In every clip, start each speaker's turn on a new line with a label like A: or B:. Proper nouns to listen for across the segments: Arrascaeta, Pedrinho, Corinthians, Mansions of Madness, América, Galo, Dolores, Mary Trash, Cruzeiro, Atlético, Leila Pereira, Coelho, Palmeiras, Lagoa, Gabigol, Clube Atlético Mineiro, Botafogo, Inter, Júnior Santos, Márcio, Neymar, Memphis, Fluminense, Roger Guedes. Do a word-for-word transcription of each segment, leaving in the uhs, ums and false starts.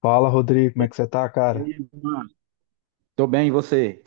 A: Fala, Rodrigo,
B: E
A: como é
B: aí,
A: que você tá,
B: e
A: cara?
B: aí, Márcio? Tô bem, e você?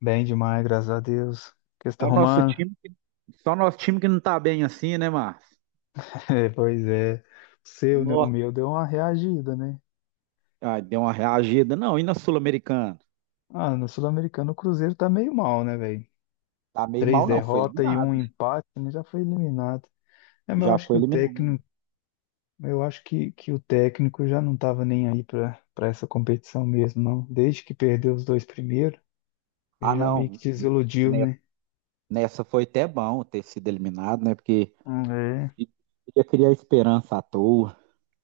A: Bem demais, graças a Deus. O que você tá
B: Só nosso
A: arrumando?
B: time, que- só nosso time que não tá bem assim, né, Márcio?
A: É, pois é. O seu, né? O
B: Nossa.
A: meu deu uma reagida, né?
B: Ah, deu uma reagida. Não, e na Sul-Americana?
A: Ah, no Sul-Americano o Cruzeiro tá meio mal, né, velho?
B: Tá meio
A: Três
B: mal, não. Foi
A: derrotas e
B: eliminado.
A: um empate, né? Já foi eliminado. É, mas eu
B: Já
A: acho que
B: foi
A: o
B: eliminado.
A: técnico, eu acho que, que o técnico já não tava nem aí pra, pra essa competição mesmo, não. Desde que perdeu os dois primeiros,
B: Ah,
A: já meio que
B: não.
A: desiludiu,
B: ne-
A: né?
B: Nessa foi até bom ter sido eliminado, né? Porque
A: Ah, é.
B: ia criar esperança à toa.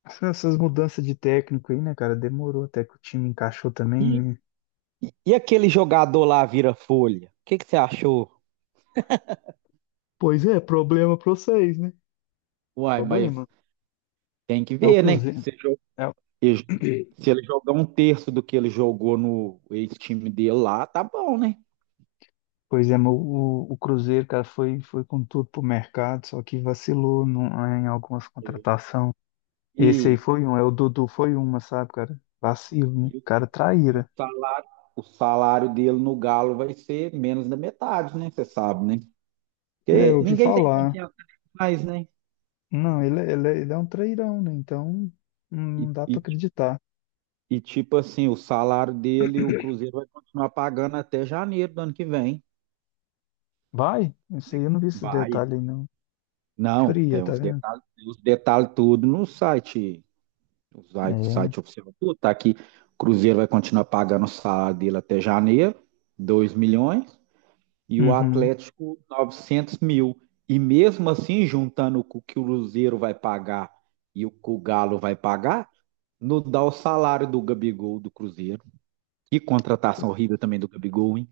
A: Essas essas mudanças de técnico aí, né, cara? Demorou até que o time encaixou também,
B: E,
A: né?
B: e, e aquele jogador lá vira folha? O que que você achou?
A: Pois é, problema pra vocês, né?
B: Uai, mas
A: Problema.
B: tem que
A: É o
B: ver, né?
A: Cruzeiro. É o-
B: E se ele jogar um terço do que ele jogou no ex-time dele lá, tá bom, né?
A: Pois é, mas o, o Cruzeiro, cara, foi, foi com tudo pro mercado, só que vacilou no- em algumas contratações. Esse aí
B: E,
A: foi um, é, o Dudu foi uma, sabe, cara? Vacilo, né?
B: e o
A: Cara,
B: e o
A: traíra.
B: salário, o salário dele no Galo vai ser menos da metade, né? Você sabe, né?
A: É, eu
B: Porque
A: ouvi
B: ninguém tem
A: falar.
B: confiança nele mais, né?
A: Não, ele, é- ele, é- ele é um trairão, né? Então,
B: E,
A: não dá pra
B: e,
A: acreditar.
B: e, tipo assim, o salário dele, o Cruzeiro vai continuar pagando até janeiro do ano que vem.
A: Vai? Esse aí eu não vi esse
B: Vai.
A: detalhe aí, não.
B: Não,
A: Fria,
B: tem
A: tá
B: uns
A: vendo?
B: detalhes, tem os detalhes tudo no site. O site,
A: É.
B: site oficial tudo, tá aqui. Cruzeiro vai continuar pagando o salário dele até janeiro, dois milhões, e o
A: Uhum.
B: Atlético novecentos mil. E mesmo assim, juntando o que o Cruzeiro vai pagar e o que o Galo vai pagar, não dá o salário do Gabigol do Cruzeiro. Que contratação horrível também do Gabigol, hein?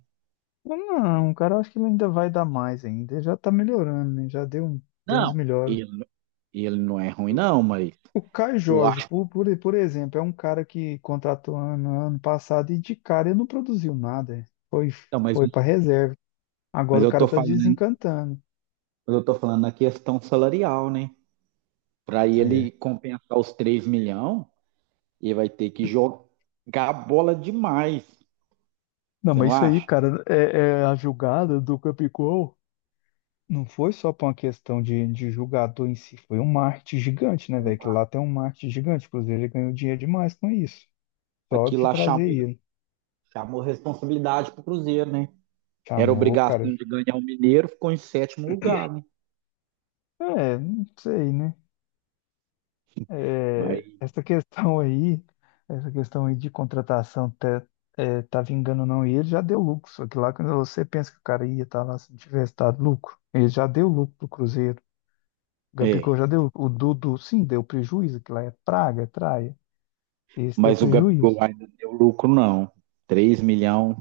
A: Não, cara, eu acho que ele ainda vai dar mais ainda. Ele já tá melhorando, né? Já deu, um- deu umas
B: Não,
A: melhoras.
B: ele, ele não é ruim, não, mas
A: O Caio
B: eu
A: Jorge,
B: acho que.
A: por, por, por exemplo, é um cara que contratou ano, ano passado e de cara ele não produziu nada. É. Foi,
B: Não, mas,
A: foi para reserva. Agora
B: mas
A: o
B: eu
A: cara
B: tô
A: tá
B: falando,
A: desencantando.
B: mas eu tô falando na questão salarial, né? Para
A: É.
B: ele compensar os três milhões, ele vai ter que jogar bola demais.
A: Não,
B: Você
A: mas
B: não
A: isso aí,
B: acha?
A: cara, é, é a julgada do Capicol. Não foi só por uma questão de, de julgador em si, foi um marketing gigante, né, velho? Que lá tem um marketing gigante. O Cruzeiro ganhou dinheiro demais com isso. Só
B: Aquilo
A: de
B: lá
A: trazer
B: chamou,
A: ele.
B: chamou responsabilidade pro Cruzeiro, né? Era
A: Chamou, cara.
B: obrigação de ganhar o Mineiro, ficou em sétimo lugar, né?
A: É, não sei, né? É,
B: Mas,
A: essa questão aí, essa questão aí de contratação tá, é, tá vingando ou não, e ele já deu lucro. Só que lá quando você pensa que o cara ia estar lá se não tivesse dado lucro, ele já deu lucro pro Cruzeiro. O Gabigol
B: é,
A: já deu, o Dudu sim, deu prejuízo, que lá é praga, é traia. Esse deu
B: mas o
A: prejuízo.
B: Gabigol ainda deu lucro, não. Três milhões,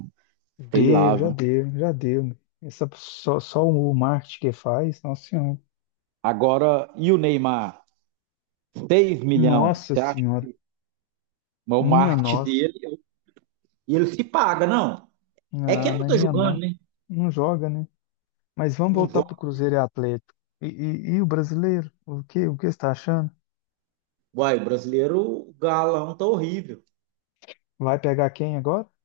B: sei lá,
A: Deu, já
B: viu?
A: deu, já deu. Meu. Essa, só, só o marketing que faz, nossa senhora.
B: Agora, e o Neymar? Seis milhões.
A: Nossa
B: Você acha
A: senhora,
B: que o
A: minha
B: marketing
A: nossa.
B: dele. E ele se paga, não. É que
A: Ah,
B: ele não
A: mas
B: tá
A: minha
B: jogando,
A: nossa.
B: né?
A: Não joga, né? Mas vamos
B: Não
A: voltar para o
B: joga.
A: Cruzeiro e Atlético. E, e- e o brasileiro? O que, o que você está achando?
B: Uai, brasileiro, o galão tá horrível.
A: Vai pegar quem agora?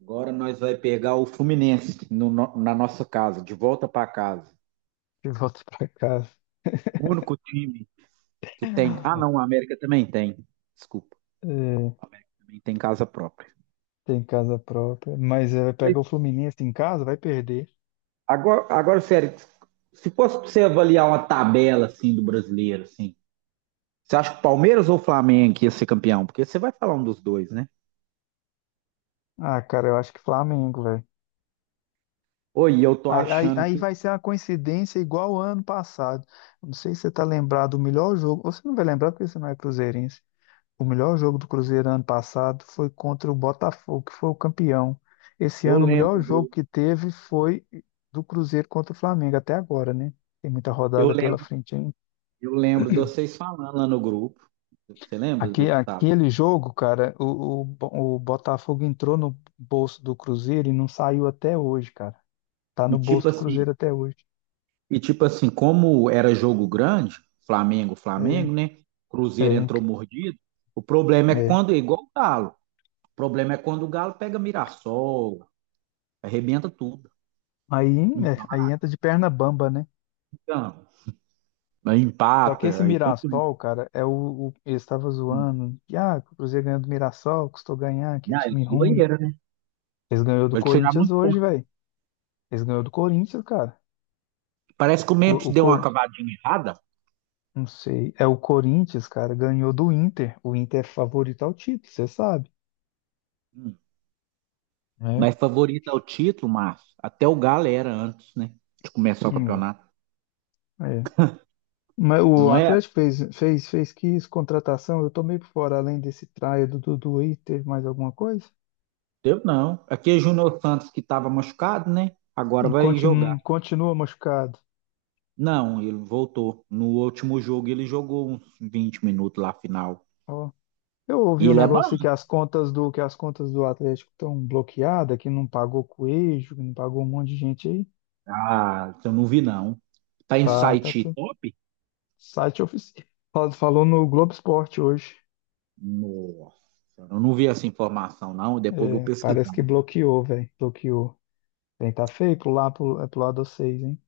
B: Agora nós vai pegar o Fluminense no no- na nossa casa, de volta para casa.
A: Que volta para casa.
B: O único time que tem. Ah, não, a América também tem. Desculpa,
A: É,
B: a América também tem casa própria.
A: tem casa própria. Mas é, vai
B: Mas
A: pegar o Fluminense em casa, vai perder.
B: Agora, agora, sério, se fosse pra você avaliar uma tabela assim do brasileiro, assim, você acha que o Palmeiras ou o Flamengo que ia ser campeão? Porque você vai falar um dos dois, né?
A: Ah, cara, eu acho que Flamengo, velho.
B: Oi, eu tô
A: Aí, aí,
B: achando
A: aí
B: que
A: vai ser uma coincidência igual ao ano passado. Não sei se você tá lembrado do melhor jogo. Você não vai lembrar porque você não é cruzeirense. O melhor jogo do Cruzeiro ano passado foi contra o Botafogo, que foi o campeão. Esse
B: eu
A: ano, o melhor
B: lembro
A: jogo
B: do,
A: que teve foi do Cruzeiro contra o Flamengo, até agora, né? Tem muita
B: eu
A: rodada pela
B: lembro,
A: frente ainda.
B: eu lembro de vocês falando lá no grupo. Você lembra
A: Aque-
B: do tá?
A: Aquele jogo, cara, o, o, Bo- o Botafogo entrou no bolso do Cruzeiro e não saiu até hoje, cara. Tá
B: E
A: no bolso
B: tipo
A: do
B: assim,
A: Cruzeiro até hoje.
B: e tipo assim, como era jogo grande, Flamengo,
A: É,
B: Flamengo, né?
A: é,
B: Cruzeiro entrou mordido. O problema é
A: é.
B: quando, é igual o Galo. O problema é quando o Galo pega Mirassol, arrebenta tudo.
A: Aí, é, aí entra de perna bamba, né?
B: Empata, aí
A: Só que esse
B: empata, aí contra.
A: Mirassol, cara, é o, o eles estavam zoando. Que, ah, que o Cruzeiro ganhou do Mirassol, custou ganhar, que é
B: Não, é
A: time ruim.
B: zoeira, né?
A: Eles ganhou do
B: Vai tirar
A: Corinthians
B: muito
A: hoje,
B: ponto.
A: velho. Eles ganhou do Corinthians, cara.
B: Parece que o
A: Co-
B: Memphis
A: O,
B: deu uma
A: Cor,
B: cavadinha errada,
A: não sei, é o Corinthians, cara, ganhou do Inter. O Inter é favorito ao título, você sabe,
B: hum,
A: né?
B: mas favorita ao título, Márcio. Até o Galo era antes, né? De começar o
A: Hum,
B: campeonato.
A: é. Mas o
B: Não é.
A: Atlético fez, fez, fez que isso, contratação, eu tomei por fora, além desse traia do Dudu aí, teve mais alguma coisa?
B: Deu não. Aqui é Júnior Santos que estava machucado, né? Agora
A: Hum,
B: vai
A: Continua,
B: jogar.
A: continua machucado.
B: Não, ele voltou. No último jogo ele jogou uns vinte minutos lá final.
A: Eu ouvi
B: E
A: um
B: ele é bom.
A: negócio aí que as contas do que as contas do Atlético estão bloqueadas, que não pagou Coelho, que não pagou um monte de gente aí.
B: Ah, eu não vi não. Tá em
A: Tá, tá,
B: site
A: tudo.
B: top?
A: Site oficial. Falou falou no Globo Esporte hoje.
B: Nossa, eu não vi essa informação não. Depois eu vou
A: É, parece
B: pesquisar.
A: que bloqueou, velho. Bloqueou. Bem, tá feio pro lá pro, é pro lado de vocês, hein?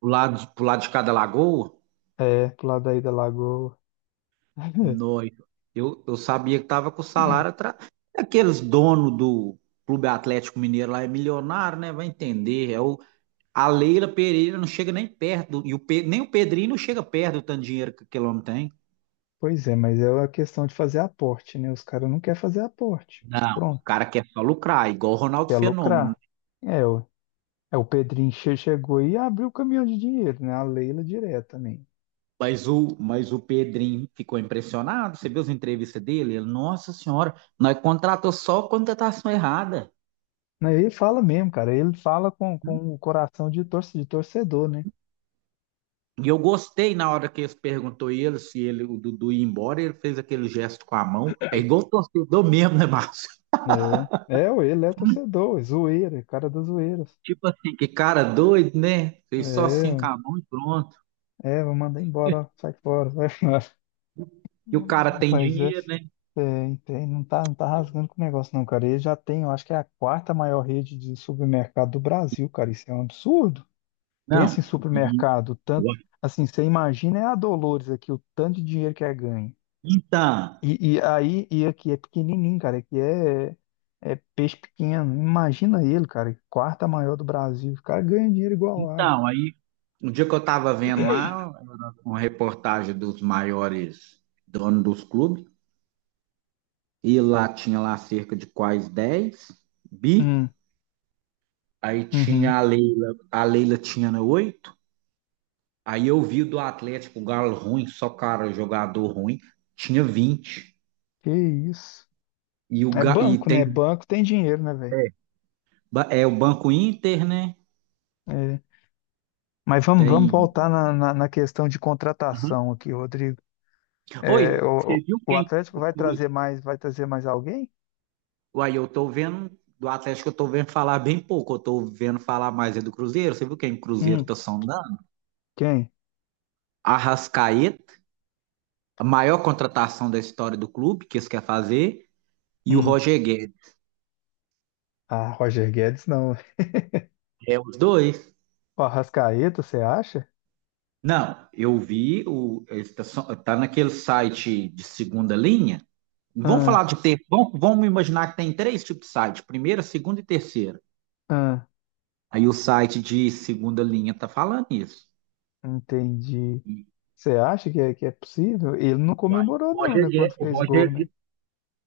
B: Pro lado, de- pro lado de cada lagoa?
A: É, pro lado aí da Lagoa.
B: Noito. Eu, eu sabia que tava com o salário atrás. Aqueles donos do Clube Atlético Mineiro lá é milionário, né? Vai entender. É o, A Leila Pereira não chega nem perto, e o Pe- nem o Pedrinho não chega perto do tanto de dinheiro que aquele homem tem.
A: Pois é, mas é a questão de fazer aporte, né? Os caras não querem fazer aporte.
B: Não, o
A: Pronto,
B: cara quer só lucrar, igual o Ronaldo
A: quer
B: Fenômeno.
A: lucrar. É, o, é, o Pedrinho che- chegou e abriu o caminhão de dinheiro, né? A Leila direto também.
B: Mas o, mas o Pedrinho ficou impressionado, você viu as entrevistas dele? Ele, nossa senhora, nós contratou só contratação errada.
A: Não, ele fala mesmo, cara. Ele fala com, com o coração de, torce, de torcedor, né?
B: E eu gostei na hora que eles perguntou ele se ele, o Dudu ia embora, ele fez aquele gesto com a mão. É igual o torcedor mesmo, né, Márcio?
A: É, é, ué, ele é torcedor, é zoeira, é cara das zoeiras.
B: Tipo assim, que cara doido, né?
A: É,
B: Fez só assim com
A: ué.
B: a mão e pronto.
A: É, vou mandar embora, ó, sai fora, sai fora.
B: E o cara tem
A: Mas é,
B: dinheiro, né?
A: é, tem- não tá, não tá rasgando com o negócio, não, cara. Ele já tem, eu acho que é a quarta maior rede de supermercado do Brasil, cara. Isso é um absurdo.
B: Não,
A: Pensa em
B: e
A: supermercado, tanto assim, você imagina é a Dolores aqui, o tanto de dinheiro que é ganho.
B: então,
A: E, e aí, e aqui é pequenininho, cara. Aqui é, é peixe pequeno. Imagina ele, cara. Quarta maior do Brasil. O cara ganha dinheiro igual água.
B: então, aí um dia que eu estava vendo lá uma reportagem dos maiores donos dos clubes, e lá tinha lá cerca de quase dez bi,
A: Hum,
B: aí
A: uhum.
B: tinha a Leila, a Leila tinha né, oito, aí eu vi o do Atlético, o Galo ruim, só cara, jogador ruim, tinha vinte.
A: Que isso.
B: E, o,
A: É
B: Ga- e
A: banco, né?
B: tem
A: Banco tem dinheiro, né, velho?
B: é, ba- é o Banco Inter, né?
A: É. Mas vamos, vamos
B: Tem.
A: voltar na, na, na questão de
B: Aham.
A: contratação aqui, Rodrigo. É,
B: Oi,
A: o,
B: você
A: o
B: viu
A: o
B: quem?
A: Atlético vai trazer mais, vai trazer mais alguém?
B: Uai, eu tô vendo do Atlético, eu tô vendo falar bem pouco. Eu tô vendo falar mais é do Cruzeiro. Você viu quem o Cruzeiro
A: Hum,
B: tá sondando?
A: quem?
B: Arrascaeta, a maior contratação da história do clube que eles querem fazer, e o
A: Hum.
B: Roger Guedes.
A: Ah, Roger Guedes não.
B: É os dois.
A: O Arrascaeta, você acha?
B: Não, eu vi o eles tá, son- tá naquele site de segunda linha. Vamos
A: Ah,
B: falar de ter, vamos, vamos imaginar que tem três tipos de site, primeira, segunda e terceira.
A: ah,
B: Aí o site de segunda linha tá falando isso.
A: entendi.
B: E,
A: Você acha que é, que é possível? Ele não
B: uai,
A: comemorou,
B: o
A: não,
B: Roger
A: né? Quando fez gol,
B: Guedes,
A: né?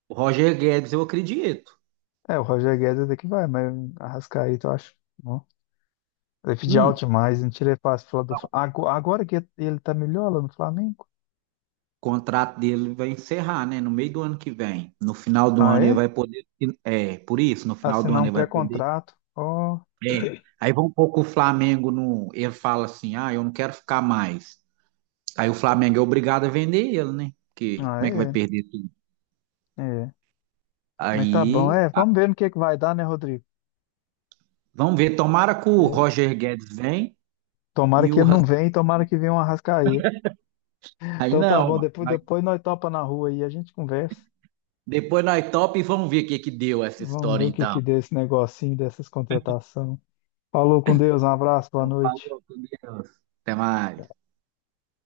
B: O Roger Guedes, eu acredito.
A: É, o Roger Guedes até que vai, mas Arrascaeta, eu acho. Não. Ele pediu
B: Hum,
A: alto
B: o
A: demais, não tirei fácil falar do Fla- Ago- Agora que ele tá melhor lá no Flamengo?
B: contrato dele vai encerrar, né? No meio do ano que vem. No final do
A: Ah,
B: ano ele
A: é?
B: vai poder. É, por isso, no final do
A: Assinar
B: ano
A: um
B: ele vai poder.
A: pré-contrato. Ó,
B: É. Aí vão pouco o Flamengo no. Ele fala assim: ah, eu não quero ficar mais. Aí o Flamengo é obrigado a vender ele, né? Porque
A: ah,
B: como é que vai
A: é?
B: perder tudo?
A: É. Mas tá bom,
B: Aí
A: é.
B: a-
A: Vamos ver no que é que vai dar, né, Rodrigo?
B: vamos ver, tomara que o
A: É.
B: Roger Guedes vem
A: Tomara
B: e
A: que
B: o
A: ele não venha, e
B: Rascaeta
A: tomara
B: não.
A: que venha um Arrascaeta.
B: Aí
A: Então tá
B: não,
A: bom,
B: mano.
A: depois,
B: Aí
A: depois nós topa na rua aí, a gente conversa.
B: depois nós top e vamos ver o que que deu essa
A: Vamos ver
B: história
A: o que
B: então.
A: que deu esse negocinho dessas contratações. Falou com Deus, um abraço, boa
B: Então,
A: noite.
B: falou, com Deus. Até mais.